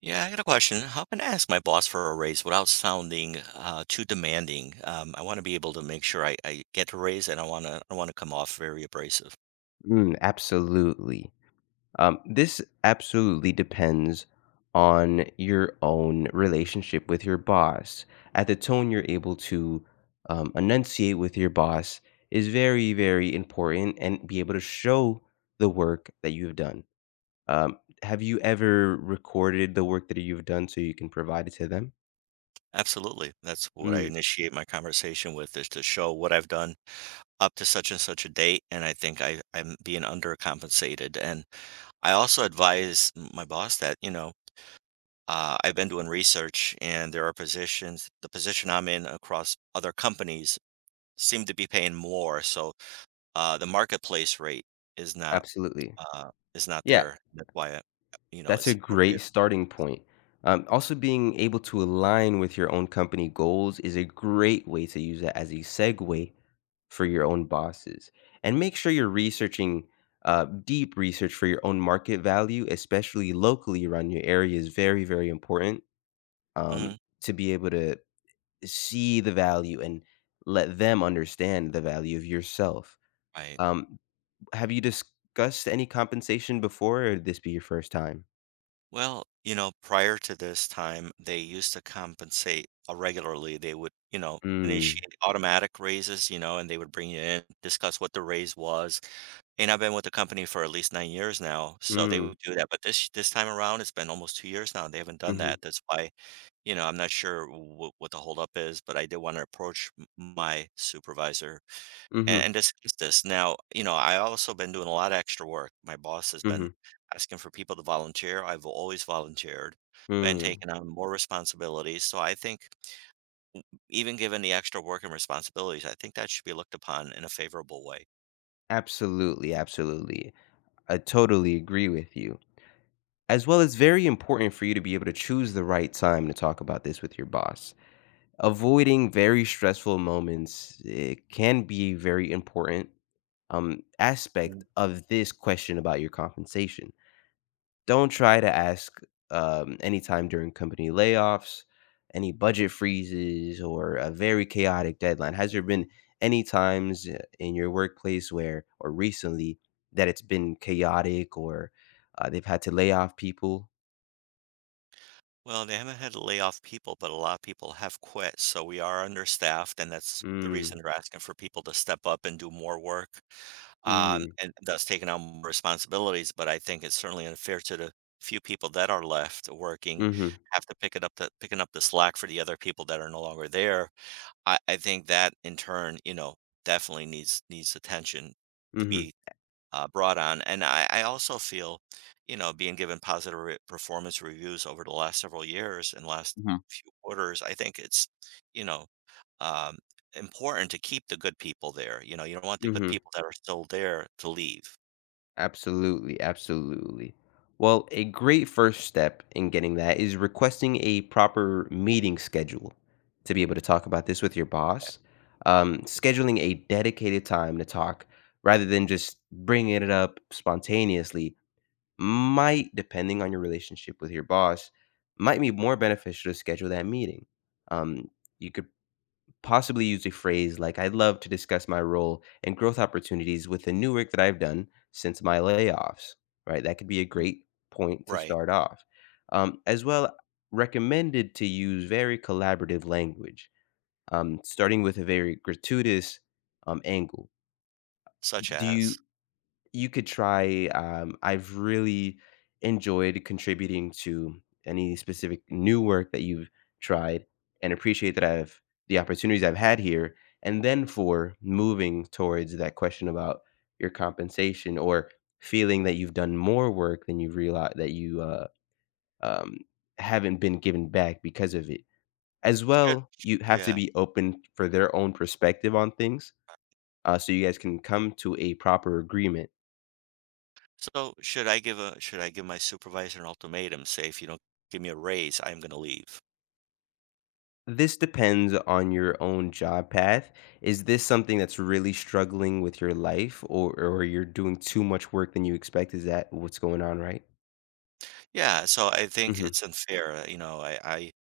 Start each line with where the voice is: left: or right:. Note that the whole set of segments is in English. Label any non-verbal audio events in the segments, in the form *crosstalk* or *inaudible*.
right: Yeah, I got a question. How can I ask my boss for a raise without sounding too demanding? I want to be able to make sure I get a raise, and I want to come off very abrasive.
left: Mm, absolutely. This absolutely depends on your own relationship with your boss. At the tone you're able to enunciate with your boss is very, very important, and be able to show the work that you've done. Um, have you ever recorded the work that you've done so you can provide it to them?
right: Absolutely, that's what I
left: Mm,
right: initiate my conversation with is to show what I've done up to such and such a date, and I think I'm being undercompensated. And I also advise my boss that I've been doing research, and the position I'm in across other companies seem to be paying more. So the marketplace rate is not,
left: absolutely.
right: uh, is not
left: Yeah,
right: there. That's why,
left: that's a
right: it's
left: great
right: appropriate.
left: starting point. Also, being able to align with your own company goals is a great way to use that as a segue for your own bosses. And make sure you're researching deep research for your own market value, especially locally around your area, is very, very important. um,
right: Mhm.
left: to be able to see the value and let them understand the value of yourself.
right: Right.
left: Um, have you discussed any compensation before, or would this be your first time?
right: Well, you know, prior to this time, they used to compensate, regularly. They would, you know,
left: Mm,
right: initiate automatic raises, you know, and they would bring you in, discuss what the raise was. And I've been with the company for at least 9 years now, so they
left: mm.
right: would do that. But this time around, it's been almost 2 years now, they haven't done
left: Mhm,
right: that. That's why, you know, I'm not sure wh what the holdup is, but I did wanna approach m my supervisor and,
left: mhm,
right: and discuss this. Now, you know, I also been doing a lot of extra work. My boss has
left: mhm,
right: been asking for people to volunteer. I've always volunteered, been
left: mm.
right: taking on more responsibilities. So I think even given the extra work and responsibilities, I think that should be looked upon in a favorable way.
left: Absolutely, absolutely. I totally agree with you. As well, it's very important for you to be able to choose the right time to talk about this with your boss. Avoiding very stressful moments, it can be a very important aspect of this question about your compensation. Don't try to ask, anytime during company layoffs, any budget freezes, or a very chaotic deadline. Has there been any times I in your workplace where, or recently, that it's been chaotic, or they've had to lay off people?
right: Well, they haven't had to lay off people, but a lot of people have quit, so we are understaffed, and that's the reason
left: Mm,
right: they're asking for people to step up and do more work,
left: mm,
right: and thus taking on more responsibilities, but I think it's certainly unfair to the few people that are left working,
left: mhm,
right: have to picking up the slack for the other people that are no longer there. I think that in turn, you know, definitely needs attention to
left: mhm,
right: be brought on. And I also feel, you know, being given positive performance reviews over the last several years and last
left: mhm,
right: few quarters, I think it's, you know, um, important to keep the good people there. You know, you don't want the good
left: mhm.
right: people that are still there to leave.
left: Absolutely, absolutely. Well, a great first step in getting that is requesting a proper meeting schedule to be able to talk about this with your boss. Scheduling a dedicated time to talk rather than just bringing it up spontaneously might, depending on your relationship with your boss, might be more beneficial to schedule that meeting. Um, you could possibly use a phrase like, "I'd love to discuss my role and growth opportunities with the new work that I've done since my layoffs," right? That could be a
right: Mm.
left: great point to
right: Right.
left: start off. As well, recommended to use very collaborative language, starting with a very gratuitous angle.
right: Such
left: Do you
right: as
left: You could try, I've really enjoyed contributing to any specific new work that you've tried, and appreciate that I've the opportunities I've had here. And then for moving towards that question about your compensation, or feeling that you've done more work than you realize, that you um, haven't been given back because of it. As well, you have to
right: yeah.
left: be open for their own perspective on things, so you guys can come to a proper agreement.
right: So should I give my supervisor an ultimatum? Say if you don't give me a raise, I'm going to leave.
left: This depends on your own job path. Is this something that's really struggling with your life, or you're doing too much work than you expect? Is that what's going on, right?
right: Yeah. So I think
left: Mhm.
right: it's unfair. You know, I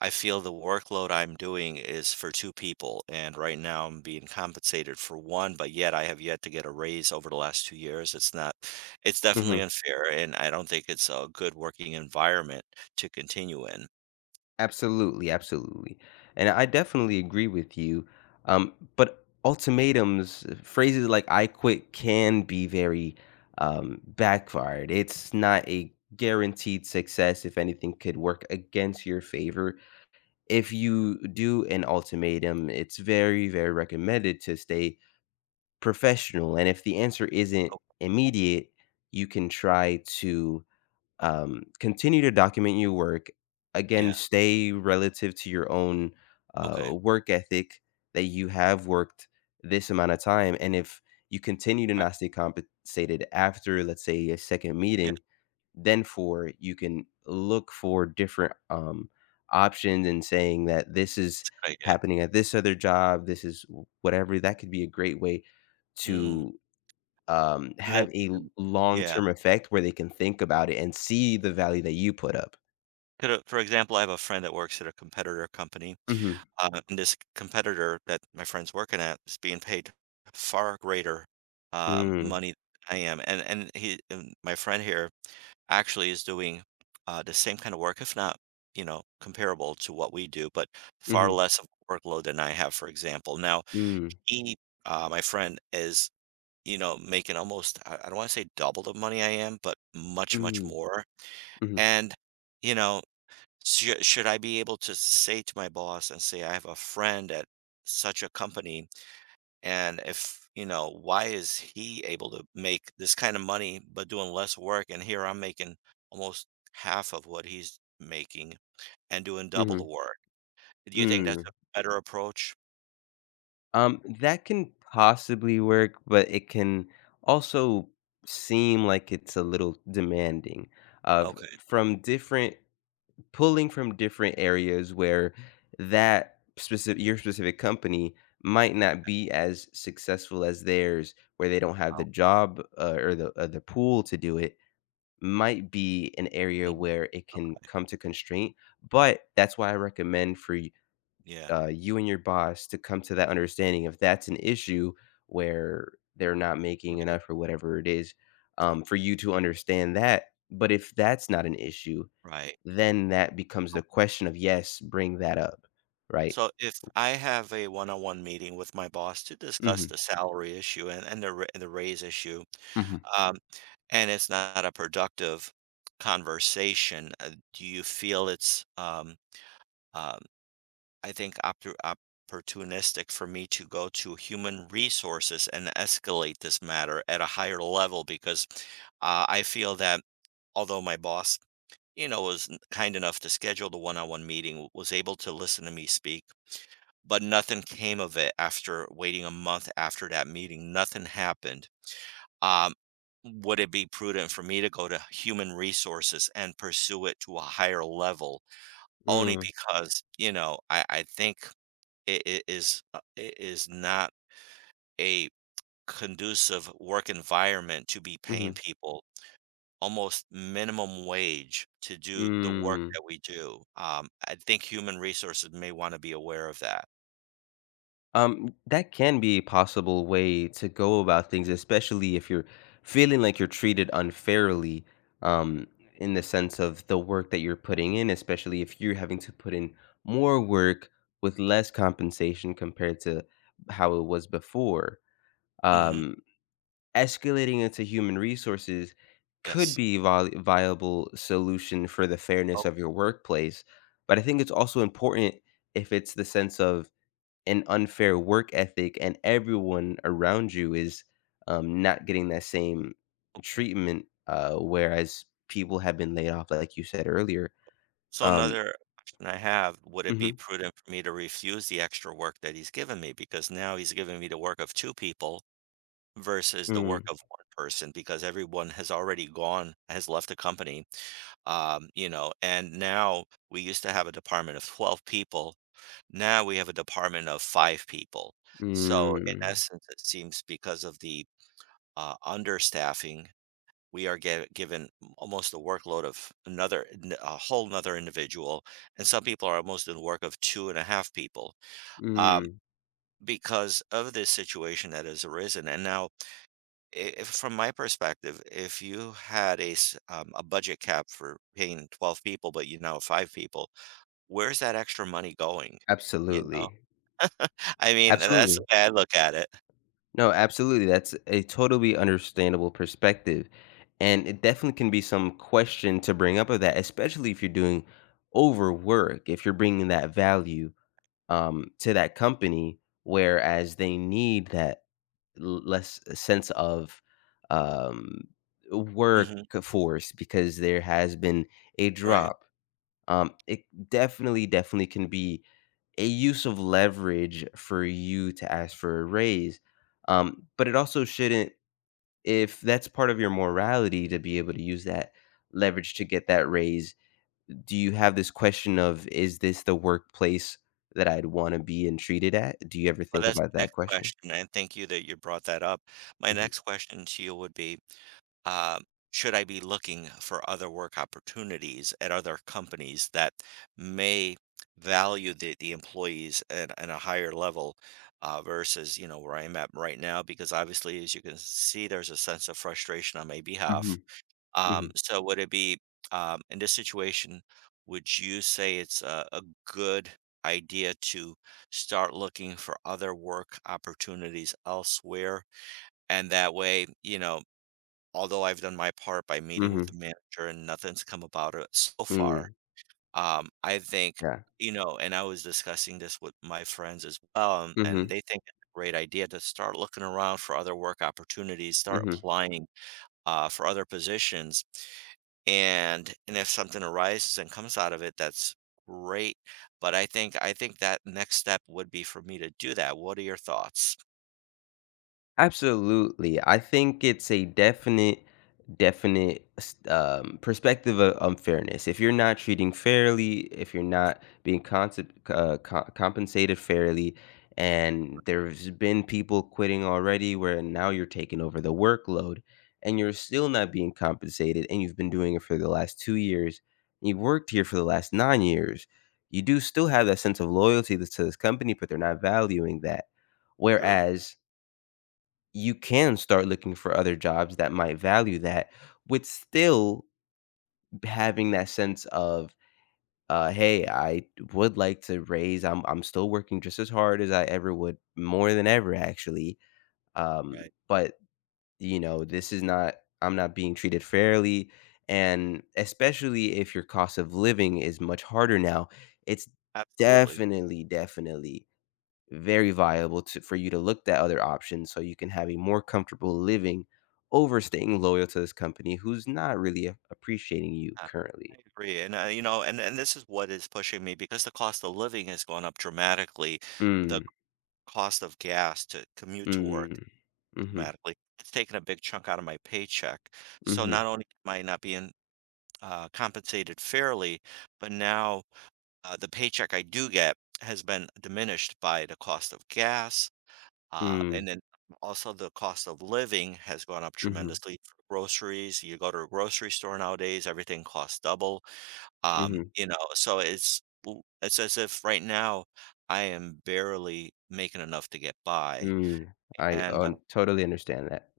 right: I feel the workload I'm doing is for two people, and right now I'm being compensated for one, but yet I have yet to get a raise over the last 2 years. It's not, It's definitely
left: Mhm.
right: unfair, and I don't think it's a good working environment to continue in.
left: Absolutely, absolutely. And I definitely agree with you. But ultimatums, phrases like "I quit" can be very backfired. It's not a guaranteed success, if anything could work against your favor. If you do an ultimatum, it's very, very recommended to stay professional. And if the answer isn't
right: Oh,
left: immediate, you can try to continue to document your work. Again,
right: yeah.
left: stay relative to your own
right: Okay.
left: work ethic that you have worked this amount of time. And if you continue to
right: Right.
left: not stay compensated after, let's say, a second
right: Yeah.
left: meeting, then for you can look for different options and saying that this is
right: Good idea.
left: happening at this other job, this is whatever, that could be a great way
right: Mm.
left: to
right: That,
left: have a
right: yeah.
left: long-term effect where they can think about it and see the value that you put up.
right: For example, I have a friend that works at a competitor company.
left: Mm-hmm.
right: And this competitor that my friend's working at is being paid far greater,
left: Mm-hmm.
right: money than I am, and he and my friend here actually is doing, the same kind of work, if not, you know, comparable to what we do, but far
left: Mm-hmm.
right: less of workload than I have, for example. Now,
left: Mm-hmm.
right: he, my friend is, making almost, I don't wanna say double the money I am, but much, much
left: Mm-hmm.
right: more,
left: Mm-hmm.
right: and, you know, should I be able to say to my boss and say, I have a friend at such a company, and if you know, why is he able to make this kind of money but doing less work? And here I'm making almost half of what he's making and doing double the
left: Mm-hmm.
right: work. Do you think that's a
left: Mm-hmm.
right: better approach?
left: That can possibly work, but it can also seem like it's a little demanding of
right: Okay.
left: from different, pulling from different areas where that specific your specific company might not be as successful as theirs, where they don't have the
right: I'll-
left: job or the pool to do it, might be an area
right: mm,
left: where it can come to constraint, but that's why I recommend for
right: Yeah.
left: you and your boss to come to that understanding if that's an issue, where they're not making
right: Right.
left: enough or whatever it is, for you to understand that. But if that's not an issue,
right: Right.
left: then that becomes the
right: So
left: question of, yes, bring that up, right?
right: so if I have a one-on-one meeting with my boss to discuss
left: Mm-hmm.
right: the salary issue and the raise issue,
left: Mm-hmm.
right: um, and it's not a productive conversation. Do you feel it's, um, I think, opportunistic for me to go to human resources and escalate this matter at a higher level? Because I feel that although my boss, you know, kind enough to schedule the one on one meeting, was able to listen to me speak, but nothing came of it after waiting a month after that meeting. Nothing happened. um, would it be prudent for me to go to human resources and pursue it to a higher level only
left: Mm-hmm. Mm.
right: because I think it is not a conducive work environment to be
left: Mhm, mhm, mm hmm,
right: paying
left: mm
right: people almost minimum wage to
left: hmm,
right: do the
left: mm
right: work
left: hmm, mm.
right: that we do. I think human resources may want to be aware of that.
left: That can be a possible way to go about things, especially if you're feeling like you're treated unfairly, um, in the sense of the work that you're putting in, especially if you're having to put in more work with less compensation compared to how it was before.
right: Hmm.
left: Um, Escalating it to human resources could
right: Yes.
left: be a viable solution for the fairness of your workplace, but I think it's also important if it's the sense of an unfair work ethic and everyone around you is not getting that same
right: Okay.
left: treatment, whereas people have been laid off like you said earlier.
right: So
left: um
right: another question I have, would it
left: mhm,
right: be prudent for me to refuse the extra work that he's given me? Because now he's given me the work of two people versus the work
left: mm,
right: of one person because everyone has already gone, has left the company. You know, and now we used to have a department of 12 people. Now we have a department of 5 people. So in
left: mm,
right: essence, it seems because of the understaffing given almost the workload of a whole another individual, and some people are almost in the work of two and a half people, um,
left: mm,
right: because of this situation that has arisen. And now I if, from my perspective, if you had a budget cap for paying 12 people but you now have 5 people, where's that extra money going, you know?
left: absolutely,
right: *laughs* I mean, that's the
left: absolutely.
right: way I look at it.
left: No, absolutely, that's a totally understandable perspective, and it definitely can be some question to bring up of that, especially if you're doing overwork, if you're bringing that value to that company, whereas they need that less sense of um,
right: Hmm.
left: workforce because there has been a
right: Right.
left: drop. It definitely, definitely can be a use of leverage for you to ask for a raise, but it also shouldn't. If that's part of your morality to be able to use that leverage to get that raise, do you have this question of, "Is this the workplace that I'd wanna be and treated at?" Do you ever
right: Well,
left: think
right: that's
left: about
right: the
left: that
right: next
left: question?
right: question, and thank you that you brought that up. My
left: Mhm.
right: next question to you would be, um, should I be looking for other work opportunities at other companies that may value the employees at a higher level, versus you know where I'm at right now? Because obviously, as you can see, there's a sense of frustration on my behalf.
left: Mhm. Mhm.
right: So would it be in this situation? Would you say it's a good idea to start looking for other work opportunities elsewhere? And that way, you know, although I've done my part by meeting with
left: Mhm.
right: the manager and nothing's come about it so far,
left: Mm.
right: I think,
left: Yeah.
right: you know, and I was discussing this with my friends as well, and
left: Mhm.
right: they think it's a great idea to start looking around for other work opportunities, start
left: Mhm.
right: applying for other positions, and if something arises and comes out of it, that's great. But I think that next step would be for me to do that. What are your thoughts?
left: Absolutely. I think it's a definite, definite perspective of unfairness. If you're not treating fairly, if you're not being compensated fairly, and there's been people quitting already where now you're taking over the workload, and you're still not being compensated, and you've been doing it for the last 2 years, and you've worked here for the last 9 years, you do still have that sense of loyalty to this company, but they're not valuing that.
right: True.
left: Whereas you can start looking for other jobs that might value that, with still having that sense of hey, I would like to raise. I'm still working just as hard as I ever would, more than ever actually, um,
right: Right.
left: but you know, this is not, I'm not being treated fairly, and especially if your cost of living is much harder now, it's
right: Absolutely.
left: definitely, definitely very viable to, for you to look at other options so you can have a more comfortable living over staying loyal to this company who's not really appreciating you
right: I
left: currently.
right: I agree, and, you know, and this is what is pushing me because the cost of living has gone up dramatically. The
left: Mm,
right: cost of gas to commute to work
left: mm, mm-hmm,
right: dramatically. It's taken a big chunk out of my paycheck. So
left: mm-hmm,
right: not only am I not being compensated fairly, but now the paycheck I do get has been diminished by the cost of gas,
left: mm,
right: and then also the cost of living has gone up
left: mm-hmm,
right: tremendously. Groceries, you go to a grocery store nowadays, everything costs double.
left: mm-hmm,
right: You know, so it's as if right now I am barely making enough to get by,
left: mm. I
right: and,
left: totally understand that.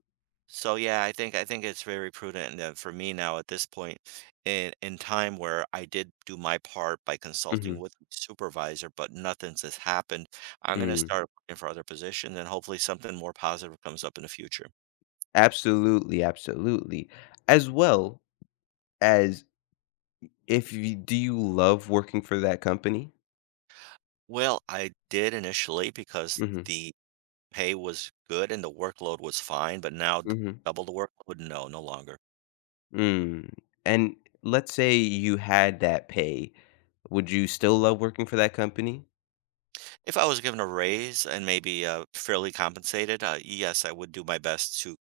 right: so yeah, I think it's very prudent that for me now at this point in time where I did do my part by
left: Mm-hmm,
right: consulting with my supervisor, but nothing's has happened, I'm gonna
left: mm.
right: start looking for other positions and hopefully something more positive comes up in the future.
left: Absolutely, absolutely. As well, as if you do you love working for that company?
right: Well, I did initially because
left: Mm-hmm,
right: the pay was good and the workload was fine, but now
left: mm-hmm.
right: double the workload? No, no longer.
left: Mm, and let's say you had that pay, would you still love working for that company?
right: If I was given a raise and maybe fairly compensated, yes, I would do my best to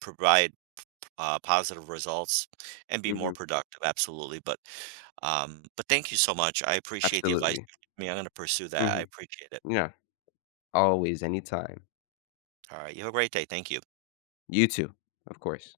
right: provide positive results and be more
left: Mhm,
right: productive. Absolutely. But thank you so much. I appreciate the advice
left: absolutely.
right: you gave me. I'm going to pursue that. I
left: Mhm,
right: appreciate it.
left: yeah, always, anytime.
right: All right. You have a great day. Thank you.
left: You too, of course.